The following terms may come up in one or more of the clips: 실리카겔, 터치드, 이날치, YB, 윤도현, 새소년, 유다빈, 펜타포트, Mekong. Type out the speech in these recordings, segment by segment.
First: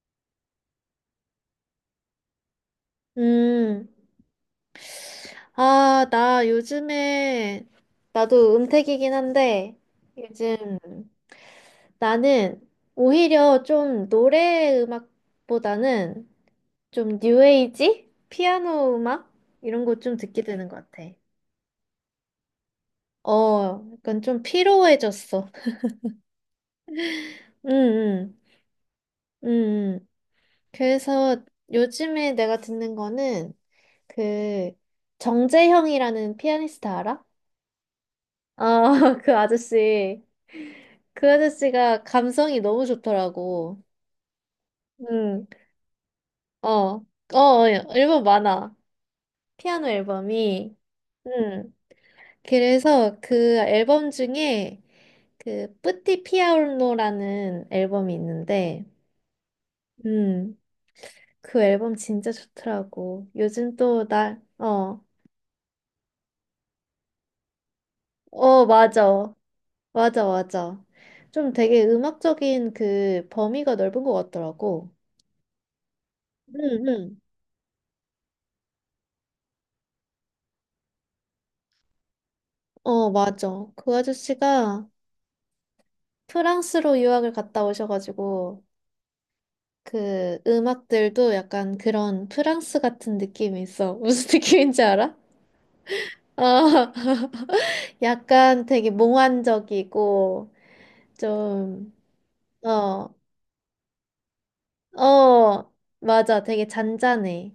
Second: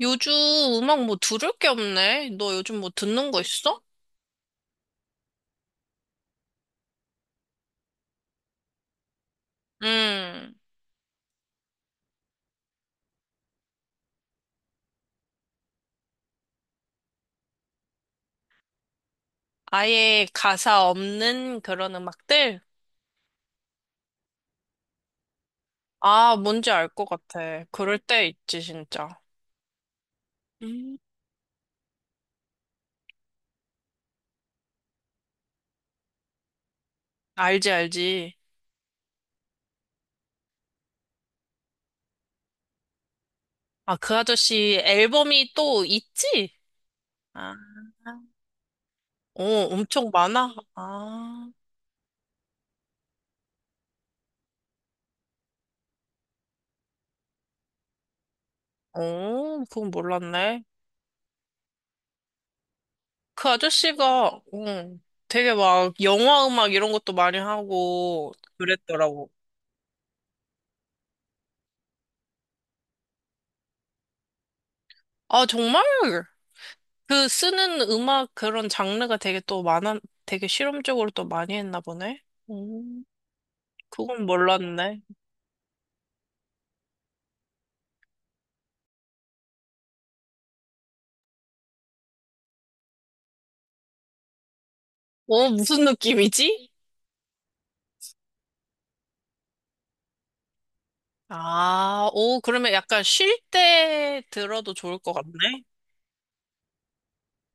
요즘 음악 뭐 들을 게 없네. 너 요즘 뭐 듣는 거 있어? 음, 아, 나 요즘에, 나도 은퇴이긴 한데, 음, 요즘 나는 오히려 좀 노래 음악보다는 좀 뉴에이지? 피아노 음악? 이런 거 좀 아예 듣게 되는 것 가사 같아. 없는 그런 음악들? 어, 약간 좀 피로해졌어. 아, 뭔지 알 것 같아. 응, 그럴 때 응, 있지, 진짜. 응. 응. 음, 그래서 요즘에 내가 듣는 거는 그 정재형이라는 피아니스트 알아? 알지, 알지. 아, 그 아저씨. 그 아저씨가 감성이 너무 좋더라고. 아, 그 아저씨 응, 앨범이 또 있지? 어, 어, 아, 어, 앨범 많아. 어, 피아노 엄청 많아? 앨범이. 아, 응. 그래서 그 앨범 중에 그 뿌띠 피아노라는 앨범이 있는데, 어, 그건 음, 몰랐네. 그 앨범 진짜 좋더라고. 그 요즘 또 나, 아저씨가, 응, 어, 되게 막 영화 음악 이런 것도 많이 하고 어, 그랬더라고. 맞아. 맞아, 맞아. 좀 되게 음악적인 그 범위가 넓은 것 같더라고. 아, 정말? 응, 응. 그 쓰는 음악 그런 장르가 되게 또 많아, 되게 실험적으로 또 많이 했나 보네. 음, 어, 맞아. 그 그건 아저씨가 몰랐네. 프랑스로 유학을 갔다 오셔가지고, 그 음악들도 약간 그런 프랑스 같은 느낌이 있어. 무슨 느낌인지 알아? 어, 무슨 느낌이지? 아, 약간 되게 몽환적이고, 좀, 아, 오, 그러면 약간 어, 쉴 때 들어도 좋을 것 같네. 어, 맞아. 되게 잔잔해.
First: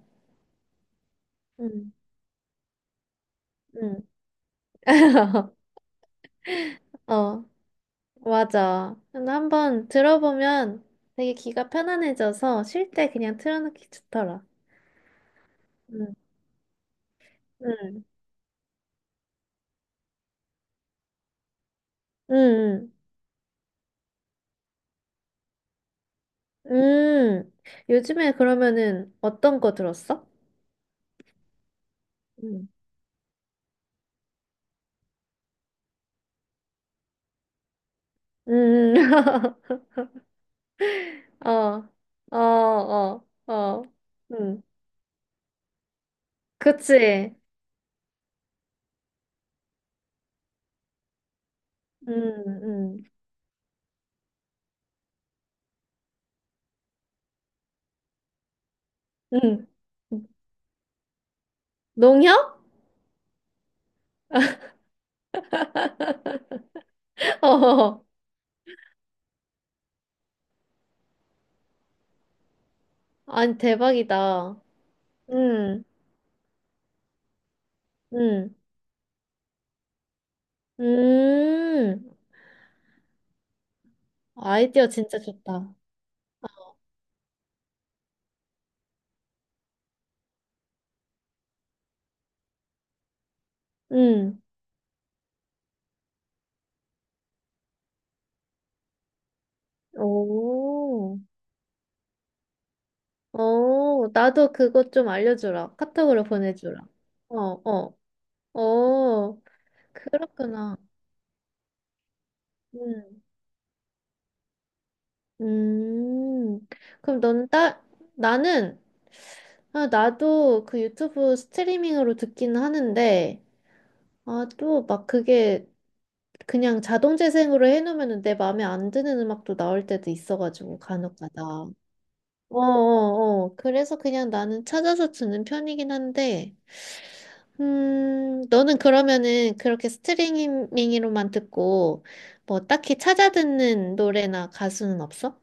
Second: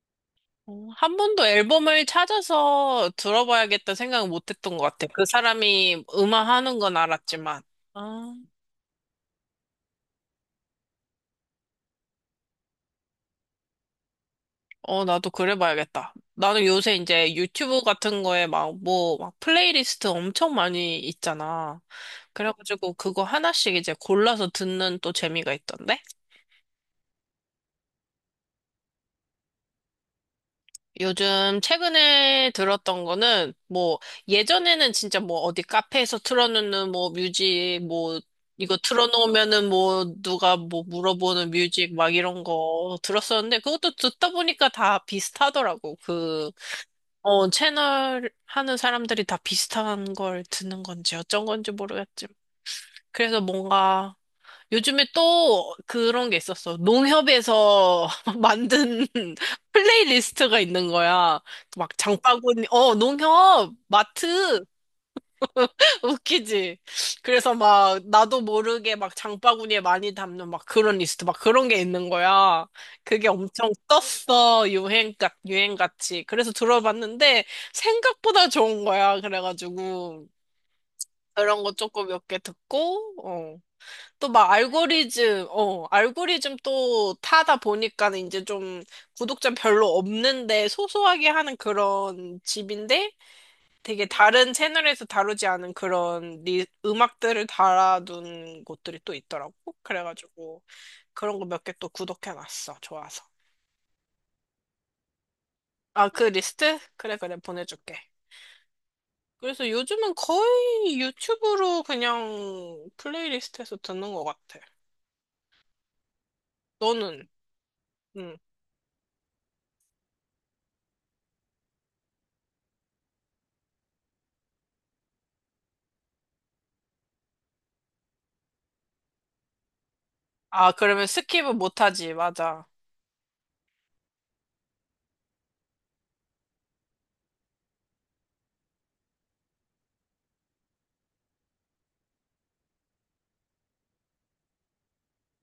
어, 한 번도 응, 앨범을 찾아서 들어봐야겠다 응. 생각은 못 했던 것 같아. 그 사람이 음악 하는 건 어, 알았지만. 아. 맞아. 근데 한번 들어보면 되게 귀가 편안해져서 쉴 때 그냥 틀어놓기 좋더라. 어, 나도 그래 봐야겠다. 응, 나는 요새 이제 유튜브 응. 같은 거에 막 뭐, 막 플레이리스트 엄청 많이 있잖아. 음, 그래가지고 그거 하나씩 이제 골라서 듣는 또 재미가 있던데? 음. 요즘에 그러면은 어떤 거 들었어? 요즘 최근에 음, 들었던 거는 뭐, 예전에는 진짜 뭐 어디 카페에서 틀어놓는 뭐 뮤직 뭐, 이거 음, 틀어놓으면은 뭐 누가 뭐 어, 물어보는 뮤직 막 어, 이런 거 어, 들었었는데 어, 그것도 듣다 음, 보니까 다 비슷하더라고. 그 그치. 어, 채널 하는 사람들이 다 비슷한 걸 듣는 건지 어쩐 건지 음, 모르겠지만. 음, 그래서 뭔가 요즘에 또 그런 게 있었어. 농협에서 만든 음. 플레이리스트가 있는 거야. 막 농협? 장바구니, 어, 농협, 마트. 웃기지? 그래서 막, 어, 나도 모르게 막 장바구니에 많이 담는 막 그런 리스트, 막 그런 게 있는 거야. 그게 아니, 엄청 대박이다. 떴어. 유행같, 음, 유행같이. 그래서 들어봤는데, 생각보다 음, 좋은 거야. 그래가지고. 그런 거 조금 음. 몇 개 듣고, 어. 또 막 아이디어 진짜 알고리즘, 좋다. 어, 알고리즘 또 타다 보니까는 이제 좀 구독자 별로 없는데 소소하게 하는 그런 집인데, 되게 음, 다른 채널에서 다루지 않은 그런 리, 음악들을 달아둔 곳들이 또 있더라고. 그래가지고 오, 그런 거 몇 개 또 구독해놨어. 좋아서. 오, 나도 그거 좀 알려주라. 아, 그 카톡으로 리스트? 보내주라. 그래, 그래, 어, 보내줄게. 어, 어, 그래서 요즘은 그렇구나. 거의 유튜브로 그냥 음. 플레이리스트에서 듣는 것 같아. 음, 그럼 너는? 넌 따, 응. 나는, 아, 나도 그 유튜브 스트리밍으로 듣기는 하는데, 아, 또 막 그게 그냥 자동 재생으로 해놓으면 내 마음에 안 드는 음악도 나올 때도 아, 있어가지고, 그러면 간혹 가다. 스킵은 못하지. 맞아. 어어어. 그래서 그냥 나는 찾아서 듣는 편이긴 한데, 너는 그러면은 그렇게 스트리밍으로만 듣고, 뭐 딱히 찾아 듣는 노래나 가수는 없어?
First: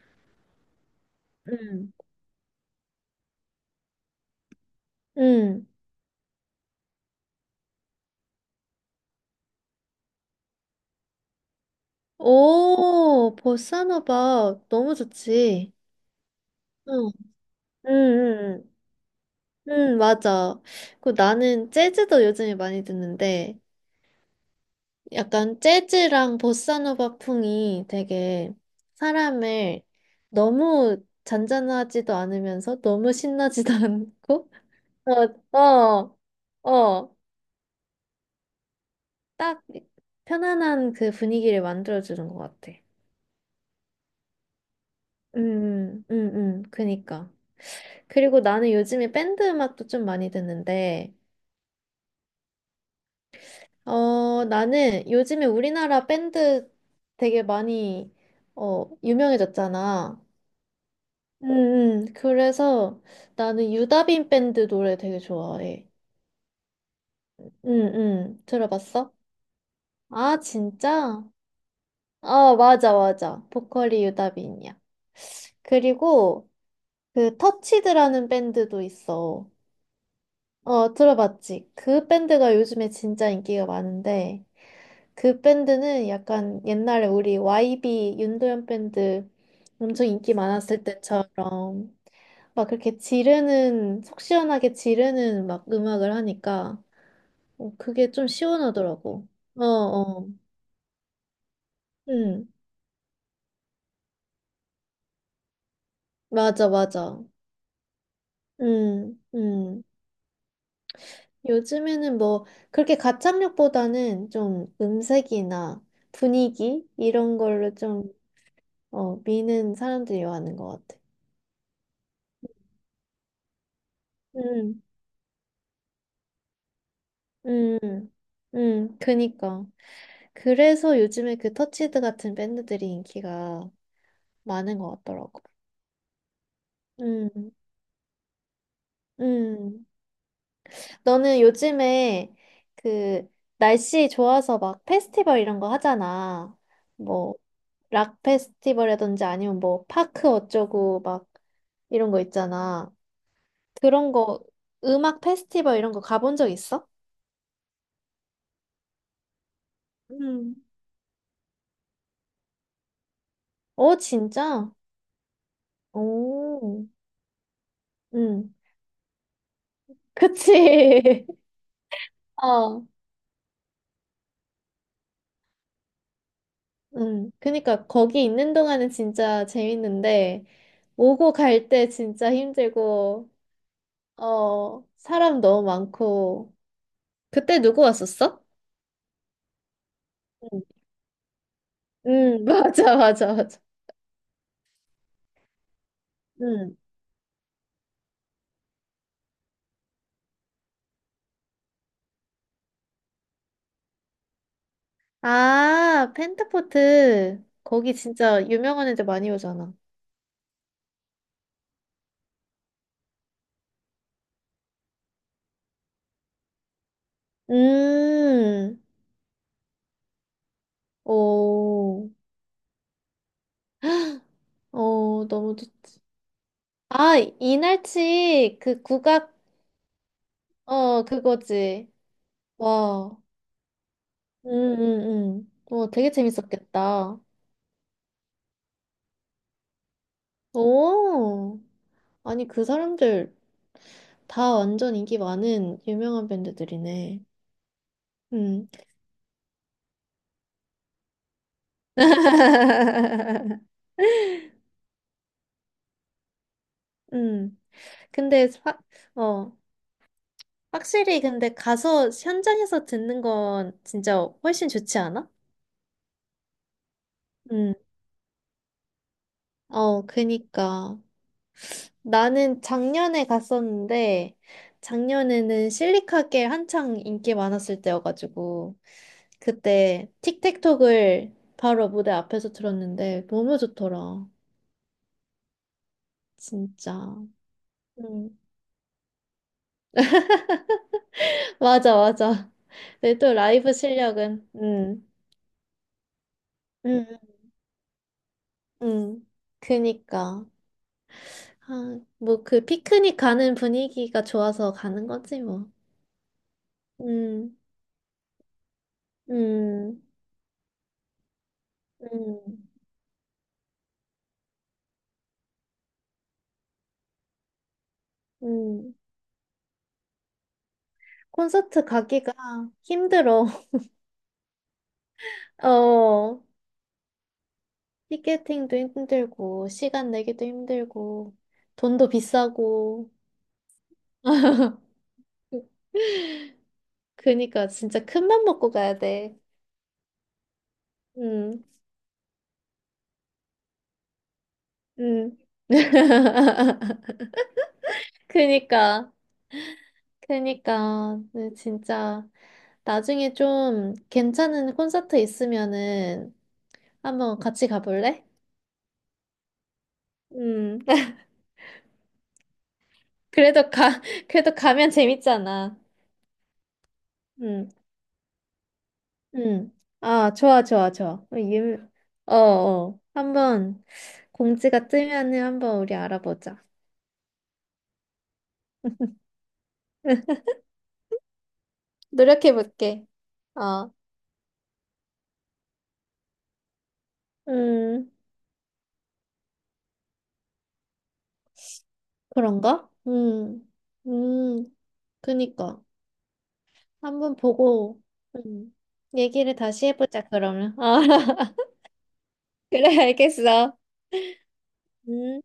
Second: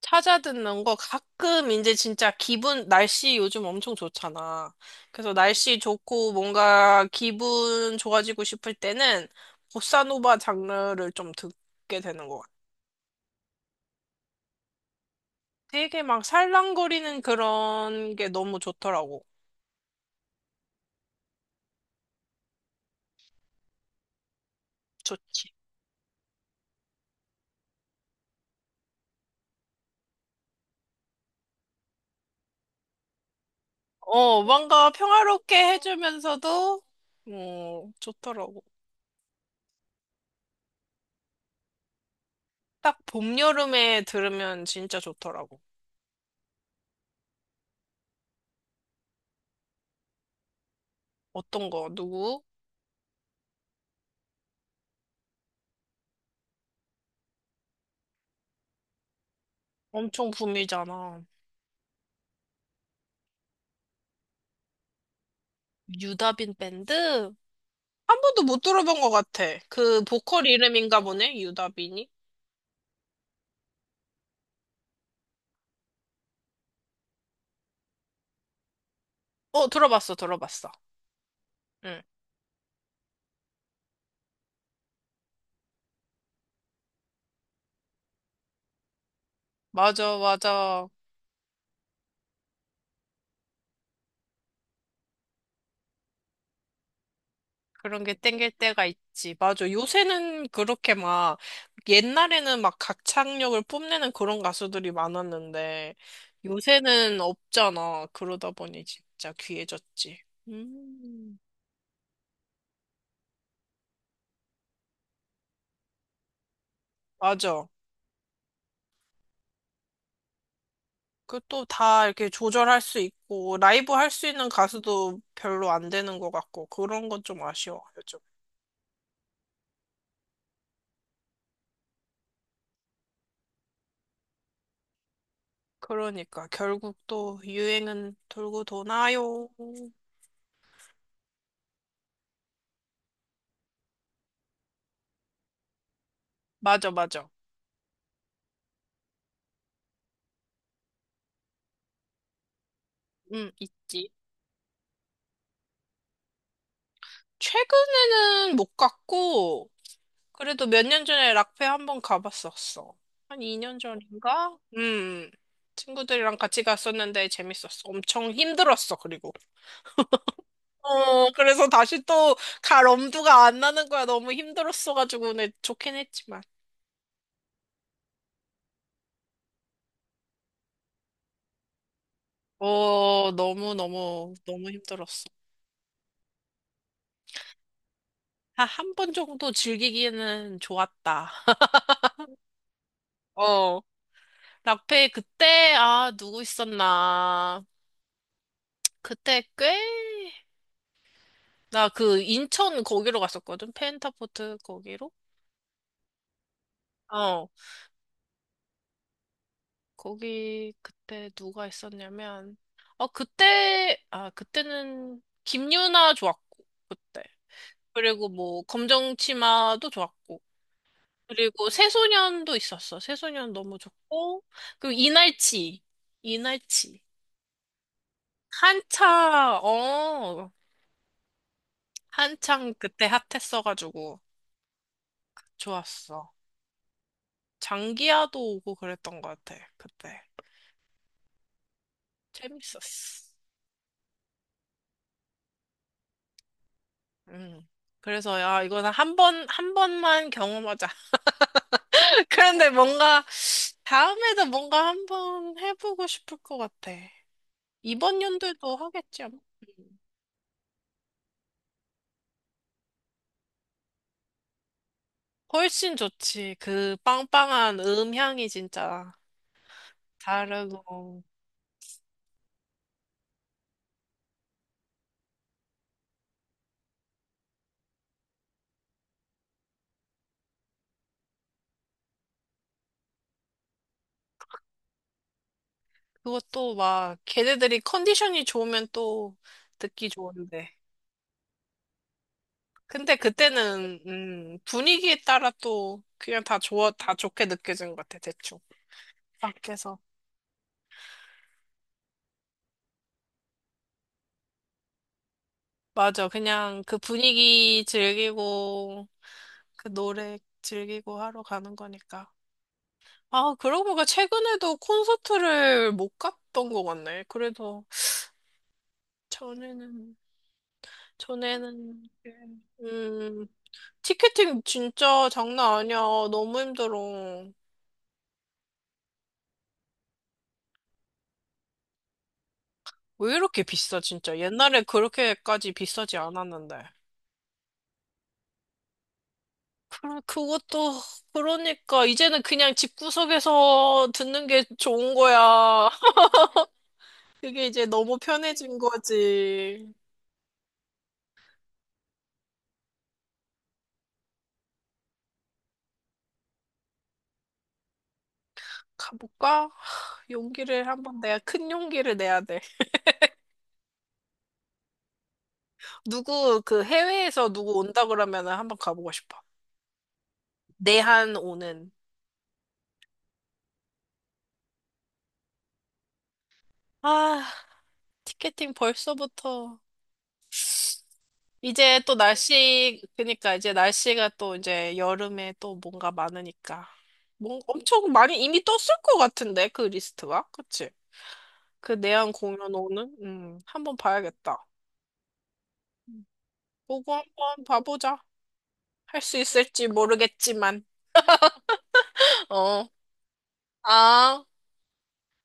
찾아 듣는 거 가끔 응. 이제 진짜 기분, 날씨 요즘 엄청 좋잖아. 그래서 응. 날씨 좋고 뭔가 기분 좋아지고 싶을 때는 보사노바 장르를 좀 듣게 되는 것 같아. 오, 보사노바 너무 좋지. 되게 막 응. 살랑거리는 응, 그런 게 너무 응, 좋더라고. 응, 응, 맞아. 그 나는 재즈도 요즘에 많이 듣는데, 좋지. 약간 재즈랑 보사노바 풍이 되게 사람을 너무 잔잔하지도 않으면서 너무 신나지도 어, 않고, 뭔가 평화롭게 어, 어, 해주면서도, 어, 어, 좋더라고. 딱 편안한 그 분위기를 만들어주는 것 같아. 딱 봄, 여름에 들으면 진짜 응, 좋더라고. 응, 응, 응, 그니까. 그리고 나는 요즘에 밴드 음악도 좀 많이 듣는데, 어떤 거, 누구? 어, 나는 요즘에 우리나라 밴드 되게 많이, 어, 유명해졌잖아. 엄청 붐이잖아. 음, 그래서 나는 유다빈 밴드 노래 되게 좋아해. 유다빈 밴드? 응한 번도 응 못 들어본 것 들어봤어? 같아. 그 아, 보컬 이름인가 진짜? 보네, 유다빈이? 아, 맞아, 맞아. 보컬이 유다빈이야. 그리고 그 터치드라는 밴드도 있어. 어, 들어봤어, 들어봤어. 어, 들어봤지? 응. 그 밴드가 요즘에 진짜 인기가 많은데, 그 밴드는 약간 옛날에 우리 YB 윤도현 밴드 엄청 맞아, 인기 많았을 맞아. 때처럼 막 그렇게 지르는, 속 시원하게 지르는 막 음악을 하니까 어, 그런 그게 게 좀 땡길 때가 시원하더라고. 있지. 어, 맞아. 어. 요새는 그렇게 막, 응. 옛날에는 막 가창력을 뽐내는 그런 가수들이 많았는데, 맞아, 맞아. 요새는 없잖아. 그러다 보니 응, 진짜 응. 귀해졌지. 음, 요즘에는 뭐 그렇게 가창력보다는 좀 음색이나 분위기 이런 맞아. 걸로 좀 어, 미는 사람들이 많은 것 같아. 그 또 다 이렇게 조절할 수 있고, 라이브 할 수 있는 응. 가수도 별로 안 되는 것 같고, 그런 건 좀 아쉬워, 음, 요즘. 그니까. 그래서 요즘에 그 터치드 같은 밴드들이 인기가 많은 것 같더라고. 그러니까 결국 또 음, 유행은 돌고 도나요. 음. 너는 요즘에 그 날씨 좋아서 막 페스티벌 이런 거 하잖아. 맞아, 맞아. 뭐, 락 페스티벌이라든지 아니면 뭐, 파크 어쩌고 막 이런 거 있잖아. 있지. 그런 거, 음악 페스티벌 이런 거 가본 적 있어? 최근에는 못 갔고 음. 그래도 몇 년 전에 락페 한번 가봤었어. 한 2년 어, 전인가? 진짜? 음. 친구들이랑 같이 오, 갔었는데 재밌었어. 엄청 응 힘들었어, 그리고. 그치. 어, 그래서 다시 또 어. 갈 엄두가 안 나는 거야. 너무 힘들었어가지고. 근데 좋긴 했지만. 그니까 거기 있는 동안은 진짜 재밌는데 오고 갈 때 진짜 어, 힘들고 너무너무, 너무 어 힘들었어. 사람 너무 많고 그때 누구 왔었어? 한 한 번 정도 즐기기에는 응, 좋았다. 맞아 맞아 맞아. 어, 라페 그때 누구 응. 있었나? 그때 꽤 나 그 인천 거기로 갔었거든. 펜타포트 거기로. 아, 펜타포트 어, 거기 진짜 유명한 애들 많이 오잖아. 거기 그때 누가 있었냐면 그때는 김유나 좋았고 그때 그리고 뭐 음, 검정치마도 좋았고 그리고 오, 새소년도 있었어. 새소년 너무 좋고 그리고 어 너무 이날치 좋지. 이날치 아, 이날치 그 국악 한차, 어, 어 그거지. 한창 그때 와. 핫했어가지고 응응 응 어, 되게 좋았어. 재밌었겠다. 장기야도 오고 그랬던 것 같아. 그때 오, 아니, 그 재밌었어. 사람들 다 완전 인기 많은 유명한 밴드들이네. 음. 그래서 야 음. 이거는 한 번 한 번만 경험하자. 그런데 뭔가 다음에도 뭔가 한 번 해보고 싶을 것 같아. 음. 이번 근데, 연도에도 하겠지 아마. 어, 음. 확실히 근데 가서 현장에서 듣는 건 진짜 훨씬 좋지 않아? 훨씬 좋지. 그 음. 빵빵한 음향이 진짜 어, 그니까. 다르고 나는 작년에 갔었는데, 작년에는 실리카겔 한창 인기 많았을 때여가지고, 그때 틱택톡을 바로 무대 앞에서 들었는데, 너무 좋더라. 그것도 막 진짜. 걔네들이 음. 컨디션이 좋으면 또 듣기 좋은데. 맞아, 맞아. 근데 근데 또 라이브 그때는 실력은, 분위기에 따라 또 그냥 다 좋아 음, 다 좋게 느껴진 것 같아 대충 음. 밖에서 그니까. 아, 뭐 그 피크닉 가는 분위기가 좋아서 가는 거지, 뭐. 맞아 그냥 그 음, 분위기 즐기고 그 음, 노래 즐기고 하러 가는 거니까 음, 아 그러고 보니까 최근에도 콘서트를 못 갔던 것 같네 그래서 음. 전에는 콘서트 전에는 가기가 음 힘들어. 티켓팅 진짜 장난 아니야 어, 너무 힘들어 티켓팅도 힘들고, 시간 내기도 힘들고, 돈도 비싸고. 왜 이렇게 비싸 진짜 옛날에 그렇게까지 비싸지 않았는데 그니까 진짜 큰 맘 먹고 가야 돼. 그럼 그것도 응, 그러니까 이제는 그냥 집구석에서 듣는 게 좋은 응. 거야. 그게 이제 너무 편해진 그니까, 거지. 그니까, 네, 진짜. 나중에 좀 괜찮은 콘서트 있으면은 한번 같이 가볼래? 가볼까? 음, 용기를 한번 내야 큰 용기를 내야 돼. 그래도 가, 그래도 가면 재밌잖아. 누구 그 해외에서 음. 누구 온다 그러면은 한번 가보고 싶어. 응. 아, 좋아, 좋아, 좋아. 어, 내한 유... 오는. 어, 어. 한번 공지가 뜨면은 한번 우리 알아보자. 아, 티켓팅 벌써부터. 이제 또 노력해 날씨, 볼게. 그니까 이제 어, 날씨가 또 이제 여름에 또 뭔가 많으니까. 뭔 음, 엄청 많이 이미 떴을 것 같은데, 그 리스트가. 그치? 그 내한 공연 그런가? 오는? 한번 봐야겠다. 음, 그니까. 보고 한번 한번 보고, 봐보자. 음, 할 수 얘기를 다시 있을지 해보자, 그러면. 모르겠지만. 어, 어. 그래, 알겠어. 아. 음.